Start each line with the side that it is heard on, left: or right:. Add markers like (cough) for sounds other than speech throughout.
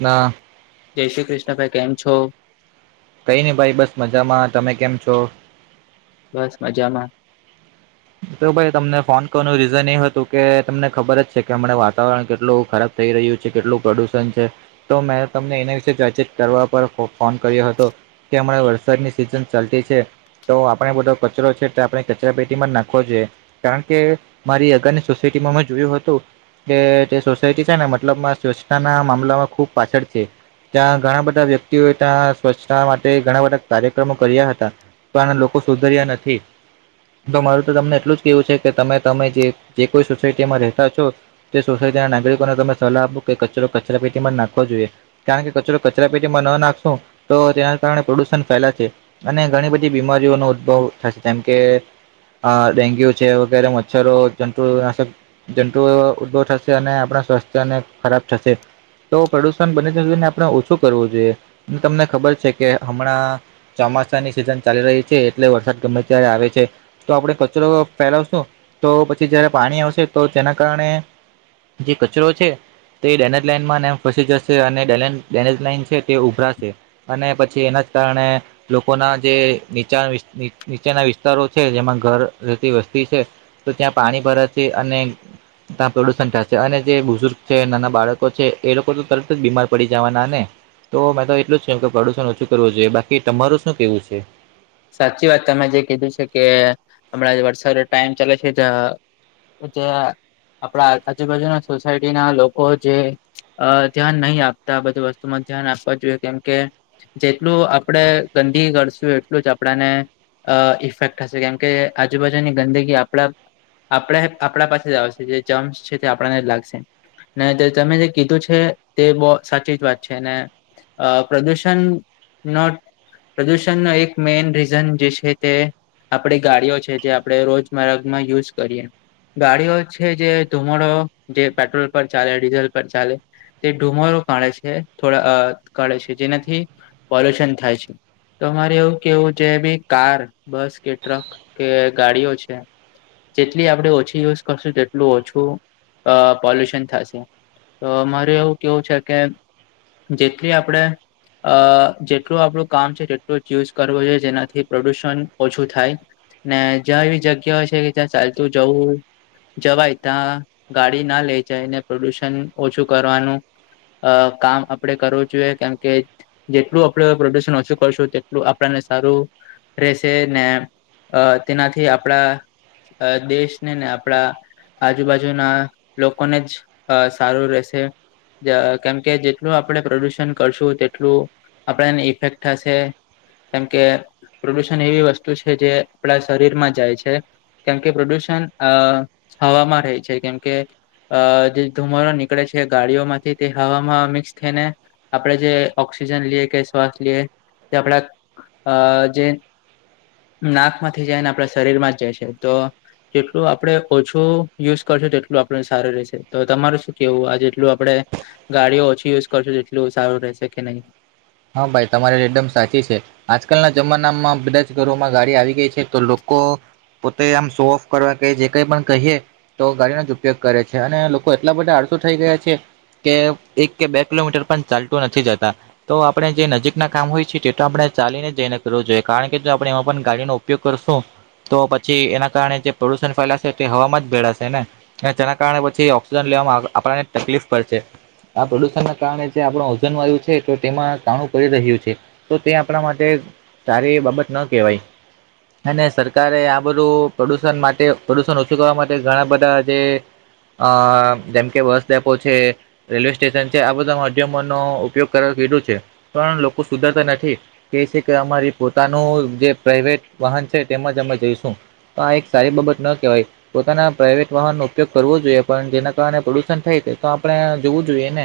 right: ના
left: જય શ્રી કૃષ્ણ ભાઈ કેમ છો?
right: કઈ નહી ભાઈ બસ મજામાં તમે કેમ છો?
left: બસ મજામાં
right: તો ભાઈ તમને ફોન કરવાનું રીઝન એ હતું કે તમને ખબર જ છે કે હમણા વાતાવરણ કેટલું ખરાબ. થઈ રહ્યું છે કેટલું પ્રદુષણ છે. તો મેં તમને એના વિશે વાતચીત કરવા પર ફોન કર્યો હતો. કે હમણાં વરસાદની સિઝન ચાલતી છે તો આપણે બધો કચરો છે તે આપણે કચરા પેટીમાં જ નાખ કારણ કે મારી અગની સોસાયટીમાં મે જોયું હતું. એ તે સોસાયટી છે ને મતલબમાં સ્વચ્છતાના મામલામાં ખુબ પાછળ છે. ત્યાં ઘણા બધા વ્યક્તિઓએ ત્યાં સ્વચ્છતા માટે ઘણા બધા કાર્યક્રમો કર્યા હતા. તો આના લોકો સુધર્યા નથી તો મારું. તમને એટલું જ કેવું છે કે તમે તમે જે જે કોઈ સોસાયટીમાં રહેતા છો. તે સોસાયટી ના નાગરિકોને તમે સલાહ આપો કે કચરો કચરા પેટીમાં જ નાખવો જોઈએ. કારણ કે કચરો કચરા પેટીમાં ન નાખશું તો તેના કારણે પ્રદુષણ ફેલા છે. અને ઘણી બધી બીમારીઓનો ઉદભવ થશે જેમ કે અ ડેન્ગ્યુ છે વગેરે મચ્છરો જુન્તુ (unintelligible) જંતુઓ એ ઉદભો થશે અને આપણા સ્વાસ્થ્યને ખરાબ થશે. તો પ્રદુષણ બને જને આપણે ઓછું કરવું જોઈએ અને તમને ખબર છે કે હમણાં ચોમાસાની સિઝન ચાલી રહી છે એટલે વરસાદ ગમે ત્યારે આવે છે. તો આપણે કચરો ફેલાવશું તો પછી જયારે પાણી આવશે તો તેના કારણે. જે કચરો છે તે ડેનેજ લાઈનમાં ફસી જશે અને ડેનેજ લાઈન છે. તે ઉભરાશે અને પછી એના જ કારણે લોકો ના જે નીચા નીચેના વિસ્તારો. છે જેમાં ઘર રહેતી વસ્તી છે તો ત્યાં પાણી ભરા છે અને ત્યાં પ્રદુષણ થશે અને જે બુઝુર્ગ છે નાના બાળકો છે એ લોકો તો તરત જ બીમાર પડી જવાના ને તો મેં તો એટલું જ કેમ કે પ્રદુશન ઓછું કરવું જોઈએ બાકી તમારું શું કેવું છે.
left: સાચી વાત તમે જે કીધું છે કે હમણાં વરસાદ ટાઈમ ચાલે છે. કે જેયાં આપણા આજુબાજુના સોસાયટી ના લોકો જે અ ધ્યાન નહી આપતા આ બધી વસ્તુમાં ધ્યાન આપવા જોઈએ કેમ કે જેટલું આપડે ગંદી કરશું. એટલું જ આપણાને અ ઇફેક્ટ થશે કેમ કે આજુબાજુની ગંદગી આપણા. આપણે આપણા પાસે જ આવશે જે જમસ છે તે આપણને જ લાગશે. ને તે તમે જે કીધું છે તે બહ સાચી જ વાત છે ને અ પ્રદૂષણ ન પ્રદૂષણનો એક મેન રીઝન જે છે તે આપડી ગાડીઓ છે જે આપણે રોજમારમાં યુઝ કરીએ. ગાડીઓ છે જે ધુમડો જે પેટ્રોલ પર ચાલે ડીઝલ પર ચાલે. તે ધુમરો કાઢે છે થોડા કાઢે છે જેનાથી પોલ્યુશન થાય છે. તમારે એવું કેવું છે ભી કાર બસ કે ટ્રક કે ગાડીઓ છે. જેટલી આપણે ઓછી યુઝ કરશું તેટલું ઓછું પોલ્યુશન થશે. તો મારે એવું કેવું છે કે જેટલી આપડે અ જેટલું આપડું કામ છે તેટલું ચયુઝ કરવો જોઈએ જેનાથી પ્રદુષણ ઓછું થાય. ને જ્યાં એવી જગ્યાઓ છે કે જ્યાં ચાલતું જવું. જવાય ત્યાં ગાડી ના લઈ જાય ને પ્રદુષણ ઓછું કરવાનું. અ કામ આપડે કરવું જોઈએ કેમ કે જેટલું આપડે પ્રોડક્શન ઓછું કરશું તેટલું. આપને સારું રહેેશે ને તેનાથી આપણા. અ દેશ ને ને આપડા. આજુબાજુના લોકોને જ સારું રહેશે. કેમકે જેટલું આપણે પ્રદુષણ કરશું તેટલું આપણેને ઇફેક્ટ થશે. કેમ કે પ્રદુષણ એવી વસ્તુ છે જે આપણા શરીર માં જાય છે. કેમકે પ્રદૂષણ અ હવામાં રહે છે કેમકે. અ જે ધુમરો નીકળે છે ગાડીઓમાંથી તે હવામાં મિક્સ થઈને. આપણે જે ઓક્સિજન લઈએ કે શ્વાસ લઈએ તે આપણા અ જે. નાક માંથી જાય ને આપણા શરીર માં જ જાય છે તો જેટલું આપણે ઓછું યુઝ કરશો તેટલું આપડ સારું રહેશે તો તમારે શું કેવું આ જેટલું આપણે ગાડીઓ ઓછી યુઝ કરશો જેટલું સારું રહેશે કે નહીં.
right: હા ભાઈ તમારે એકદમ સાચી છે. આજકાલના જમાનામાં બધા જ ઘરોમાં ગાડી આવી ગઈ છે તો લોકો. પોતે આમ શો ઓફ કરવા કે જે કઈ પણ કહીએ્ તો ગાડીનો જ ઉપયોગ કરે છે અને લોકો એટલા બધા આડસુ થઈ ગયા છે. કે એક કે બે કિલોમીટર પણ ચાલતું નથી જતા. તો આપણે જે નજીકના કામ હોય છેએ તે તો આપણે ચાલીને જઈને કરવું જોઈએ કારણ કે જો આપણે એમાં પણ ગાડીનો ઉપયોગ કરશું. તો પછી એના કારણે જે પ્રદુષણ ફેલાશે તે હવામાં જ ભેળાશે ને. અને તેના કારણે પછી ઓક્સિજન લેવામાં આપણને તકલીફ પડશે. આ પ્રદુષણ ના કારણે જે આપણ ઓજન વાયુ છે તેમાં કાણું કરી રહ્યું છે તો તે આપણા માટે તારી એ બાબત ન કહેવાય. અને સરકારે આ બધું પ્રદુષણ માટે પ્રદુષણ ઓછું કરવા માટે ઘણા બધા જે અ જેમ કે બસ ડેપો છે રેલવે સ્ટેશન છે આ બધા માધ્યમો નો ઉપયોગ કરવા કીધું છે પણ લોકો સુધરતા નથી. કે છે કે અમારી પોતાનું જે પ્રાઈવેટ વાહન છે તેમાંજ અમે જઈશું. તો એક સારી બાબત ના કહેવાય. પોતાના પ્રાઇવેટ વાહનનો ઉપયોગ કરવો જોઈએ પણ જેના કારણે પ્રદુષણ થાય તો આપણે જોવું જોઈએ ને.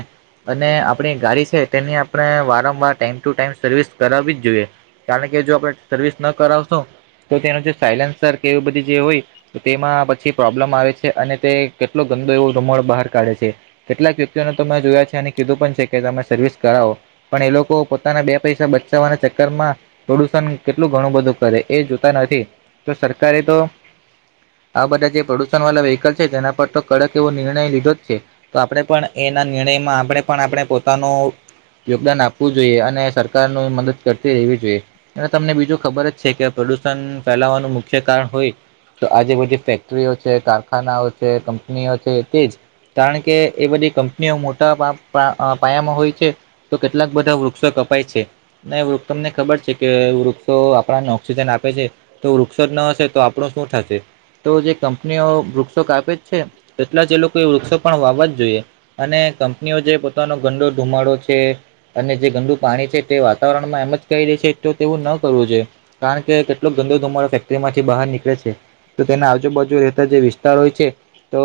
right: અને આપણી ગાડી છે તેની આપણે વારંવાર ટાઈમ ટુ ટાઈમ સર્વિસ કરાવવી જ જોઈએ. કારણ કે જો આપણે સર્વિસ ન કરાવશું તો તેનું જે સાયલેન્સર કે એ બધી જે હોય તેમાં પછી પ્રોબ્લેમ આવે છે અને તે કેટલો ગંદો એવો રૂમણ બહાર કાઢે છે. કેટલાક વ્યક્તિઓને તો તમે જોયા છે અને કીધું પણ છે કે તમે સર્વિસ કરાવો પણ એ લોકો પોતાના બે પૈસા બચાવવાના ચક્કર માં. પ્રદુષણ કેટલું ઘણું બધું કરે એ જોતા નથી તો સરકારે તો આ બધા જે પ્રદુષણ વાળા વ્હીકલ છે તેના પર તો કડક એવો નિર્ણય લીધો જ છે. તો આપણે પણ એના નિર્ણયમાં આપણે પણ આપણે પોતાનું યોગદાન આપવું જોઈએ અને સરકાર ન મદદ કરતી રહેવી જોઈએ. અને તમને બીજું ખબર જ છે કે પ્રદુષણ ફેલાવાનું મુખ્ય કારણ હોય તો આજે બધી ફેક્ટરીઓ છે કારખાનાઓ છે કંપનીઓ છે તે જ. કારણ કે એ બધી કંપનીઓ મોટા પા પાયામાં હોય છે. તો કેટલાક બધા વૃક્ષો કપાય છે. નહી વૃક્ષ તમને ખબર છે કે વૃક્ષો આપણને ઓક્સિજન આપે છે. તો વૃક્ષો ના હશે તો આપણો શું થશે. તો જે કંપનીઓ વૃક્ષો કાપે જ છે એટલા જ એ લોકો એ વૃક્ષો પણ વાવવા જ જોઈએ. અને કંપનીઓ જે પોતાનો ગંદો ધુમાડો છે. અને જે ગંદુ પાણી છે તે વાતાવરણમાં એમ જ કરી દે છે તો તેવું ન કરવું જોઈએ. કારણ કેટલોક ધંધોમારો ફેક્ટરી માંથી બહાર નીકળે છે. તો તેના આજુબાજુ રહેતા જે વિસ્તાર હોય છે તો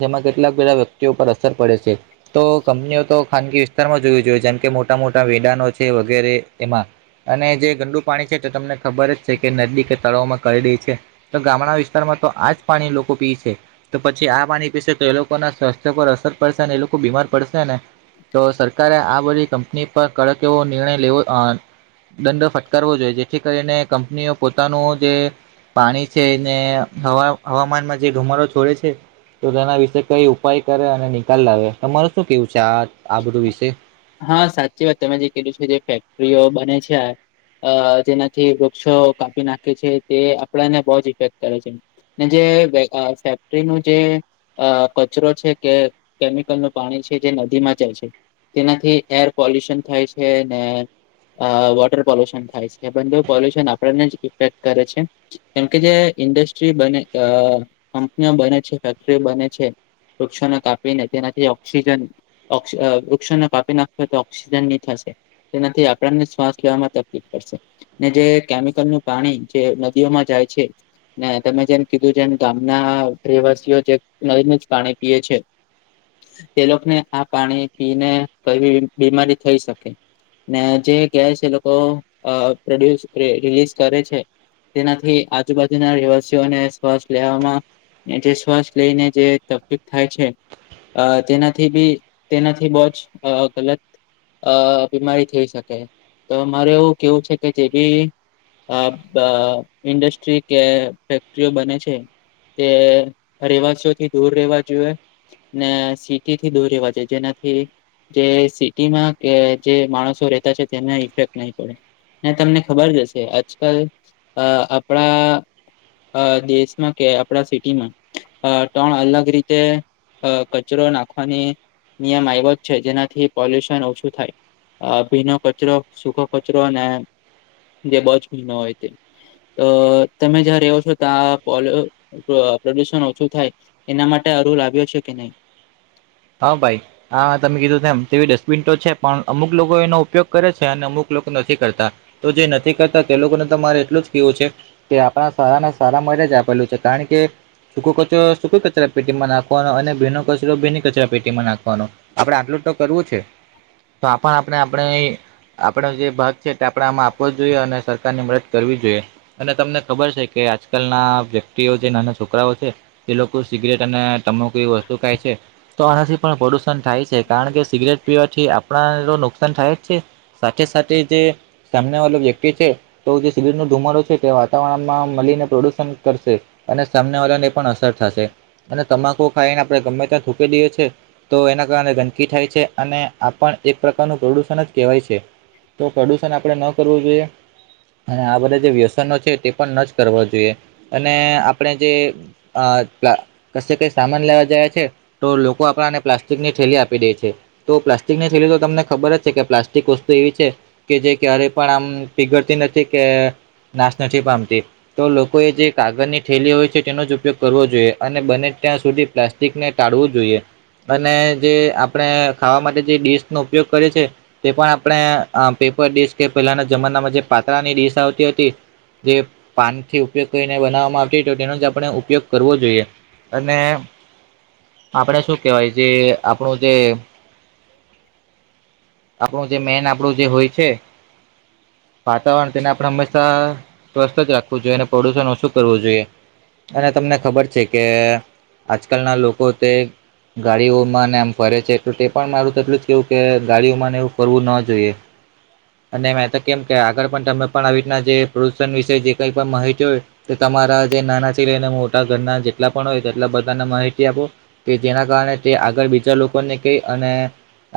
right: જેમાં કેટલાક બધા વ્યક્તિઓ પર અસર પડે છે તો કંપનીઓ તો ખાનગી વિસ્તારમાં જોું જોઈએ જેમ કે મોટા મોટા મેેદાનો છે વગેરે એમાં. અને જે ગંડુ પાણી છે તે તમને ખબર જ છે કે નદી કે તળાવમાં કરી રે છે. તો ગામડા વિસ્તારમાં તો આજ પાણી લોકો પી છે. તો પછી આ પાણી પીસે તો એ લોકો ના સ્વાસ્થ્ય પર અસર પડશે ને એ લોકો બીમાર પડશે ને. તો સરકારે આ બધી કંપની પર કડક એવો નિર્ણય લેવો દંડ ફટકારવો જોઈએ જેથી કરીને કંપનીઓ પોતાનું જે પાણી છે ને હવા હવામાનમાં જે ગમાડ છોડે છે. તો તેના વિશે કઈ ઉપાય કરે અને નિકાલ લાવે તમાર શું કેવું છે આ આ બધું વિશે?
left: હા સાચી વાત તમે જે કીધું છે જે ફેક્ટરીઓ બને છે. અ જેનાથી વૃક્ષો કાપી નાખે છે તે આપણાને બહ જ ઇફેક્ટ કરે છે. ને જે ફેક્ટરીનું જે આ કચરો છે કે, કેમિકલ નું પાણી છે કે નદીમાં જાય છે. તેનાથી એર પોલ્યુશન થાય છે ને અ વોટર પોલ્યુશન થાય છે એ બને પોલ્યુશન આપણને જ ઇફેક્ટ કરે છે. કેમ કે જે ઇન્ડસ્ટ્રી બને કંપનીઓ બને છે ફેક્ટરીઓ બને છે. વૃક્ષનો કાપીને તેનાથી ઓક્સિજન વૃક્ષોને કાપી નાખો તો ઓક્સિજન ની થશે. તેનાથી આપણને શ્વાસ લેવામાં તકલીફ પડશે. ને જે કેમિકલ નું પાણી જે નદીઓમાં જાય છે. ના તમે જેમ કીધું છેમ ગામના પ્રવાસીઓ જે નદીને જ પાણી પીએ છે.
right: (inaudible)
left: એ લોકને આ પાણી પીને કઈ બીમારી થઈ શકે. ને જે ગેસ એ લોકો અ પ્રોડ્યુસ, રિલીઝ કરે છે. તેનાથી આજુબાજુના રહેવાસીઓને શ્વાસ લેવામાં ને જે શ્વાસ લઈને જે તકલીફ થાય છે તેનાથી બી તેનાથી બો જ અ ગલત અ બીમારી થઈ શકે તો મારે એવું કેવું છે કે જે બી અ બ ઇન્ડસ્ટ્રી કે ફેક્ટરીઓ બને છે તે રેહવાસી ઓ થી દૂર રહેેવા જોઈએ ને સિટી થી દૂર રહેવા જોઈએ. કે જેનાથી જે સિટીમાં કે જે માણસો રેહતા છે તેને ઇફેક્ટ નય પડે. ને તમને ખબર જ હશે. આજકલ અ આપણા અ દેશમાં કે, આપણા સિટીમાં અ ત્રણ અલગ રીતે અ કચરો નાખવાની નિયમ આયવો જ છે જેનાથી પોલ્યુશન ઓછું થાય. અ ભીનો કચરો, સુખો કચરો અને જે બો જ ભીનો હોય તે. તો તમે જ્યાં રહો છો ત્યાં પોલો અ પ્રદુષણ ઓછું થાય એના માટે રૂલ આવ્યો છે કે નય.
right: હા ભાઈ. હા તમે કીધું તેમ તેવી ડસ્ટબિન તો છે, પણ અમુક લોકો એનો ઉપયોગ કરે છે અને અમુક લોકો નથી કરતા. તો જે નથી કરતા તે લોકોને તો મારે એટલું જ કેવું છે તે આપણા સારા ના સારા માટે જ આપેલું છે કારણ કે સૂકો કચરો સૂકા કચરા પેટીમાં નાખવાનો અને ભીનો કચરો ભીની કચરા પેટીમાં નાખવાનું. આપડે આટલું જ તો કરવું છે. તો પણ આપણે આપણે આપડો જે ભાગ છે તે આપણે આપડા માં આપવો જ જોઈએ અને સરકાર ને મદદ કરવી જોઈએ અને તમને ખબર છે કે આજકાલ ના વ્યક્તિઓ જે નાના છોકરાઓ છે એ લોકો સિગરેટ અને તમાકુ એવી વસ્તુ ખાય છે. તો આનાથી પણ પ્રદુષણ થાય છે કારણ કે સિગરેટ પીવાથી આપણા ને તો નુકસાન થાય જ છે સાથે સાથે જે સામને વાલી વ્યક્તિ છે તો જે સિગરેટ નો ધુમાડો છે તે વાતાવરણમાં મળીને પ્રદુષણ કરશે. અને સામને વાળાને પણ અસર થશે અને તમાકુ ખાઈને આપણે ગમે ત્યાં થૂકી દઈએ છે તો એના કારણે ગંદકી થાય છે અને આ પણ એક પ્રકારનું પ્રદુષણ જ કહેવાય છે. તો પ્રદુષણ આપણે ન કરવું જોઈએ. અને આ બધા જે વ્યસનો છે તે પણ ન જ કરવા જોઈએ અને આપણે જે અ જ લા કશે કઈ સામાન લેવા જાયે છે તો લોકો આપણાને પ્લાસ્ટિક ની થેલી આપી દે છે. તો પ્લાસ્ટિકની થેલી તો તમને ખબર જ છે કે પ્લાસ્ટિક વસ્તુ એવી છે કે જે ક્યારેય પણ આમ પીગળતી નથી, કે નાશ નથી પામતી. તો લોકોએ જે કાગળની થેલી હોય છે તેનો જ ઉપયોગ કરવો જોઈએ અને બને ત્યાં સુધી પ્લાસ્ટિકને ટાળવું જોઈએ અને જે આપણે ખાવા માટે જે ડીશ નો ઉપયોગ કરીએ છે તે પણ આપણે પેપર ડીશ કે પેલાના જમાનામાં જે પાત્રળાની ડીશ આવતી હતી જે પાનથી ઉપયોગ કરીને બનાવવામાં આવતી તો તેનો જ આપણે ઉપયોગ કરવો જોઈએ. અને આપણે શું કેહવાય જે આપણું જે આપણું જે મેન આપણું જે હોય છે વાતાવરણ તેને આપણે હંમેશા સવસ્થ જ રાખવું જોઈએ અને પ્રદુષણ ઓછું કરવું જોઈએ. અને તમને ખબર છે કે આજકાલના લોકો તે ગાડીઓમાં ને આમ ફરે છે તો તે પણ મારું તો એટલું જ કેવું કે ગાડીઓમાંને એવું ફરવું ન જોઈએ. અને મે તો કેમ કે આગળ પણ તમે પણ આવી રીતના જે પ્રદુષણ વિશે જે કઈ પણ માહિતી હોય તે તમારા જે નાના (unintelligible) ને મોટા ઘરના જેટલા પણ હોય તેટલા બધાને માહિતી આપો. કે જેના કારણે તે આગળ બીજા લોકોને કહે, અને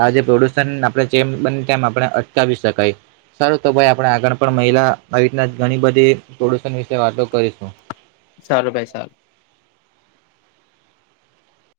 right: આજે પ્રદુ ષણ આપણે જેમ બન તેમ આપણે અટકાવી શકાય. સારું તો ભાઈ આપણે આગળ પણ મહિલા આવી રીતના ઘણી બધી પ્રદૂષણ વિશે વાતો કરીશું.
left: સારું ભાઈ ચાલો.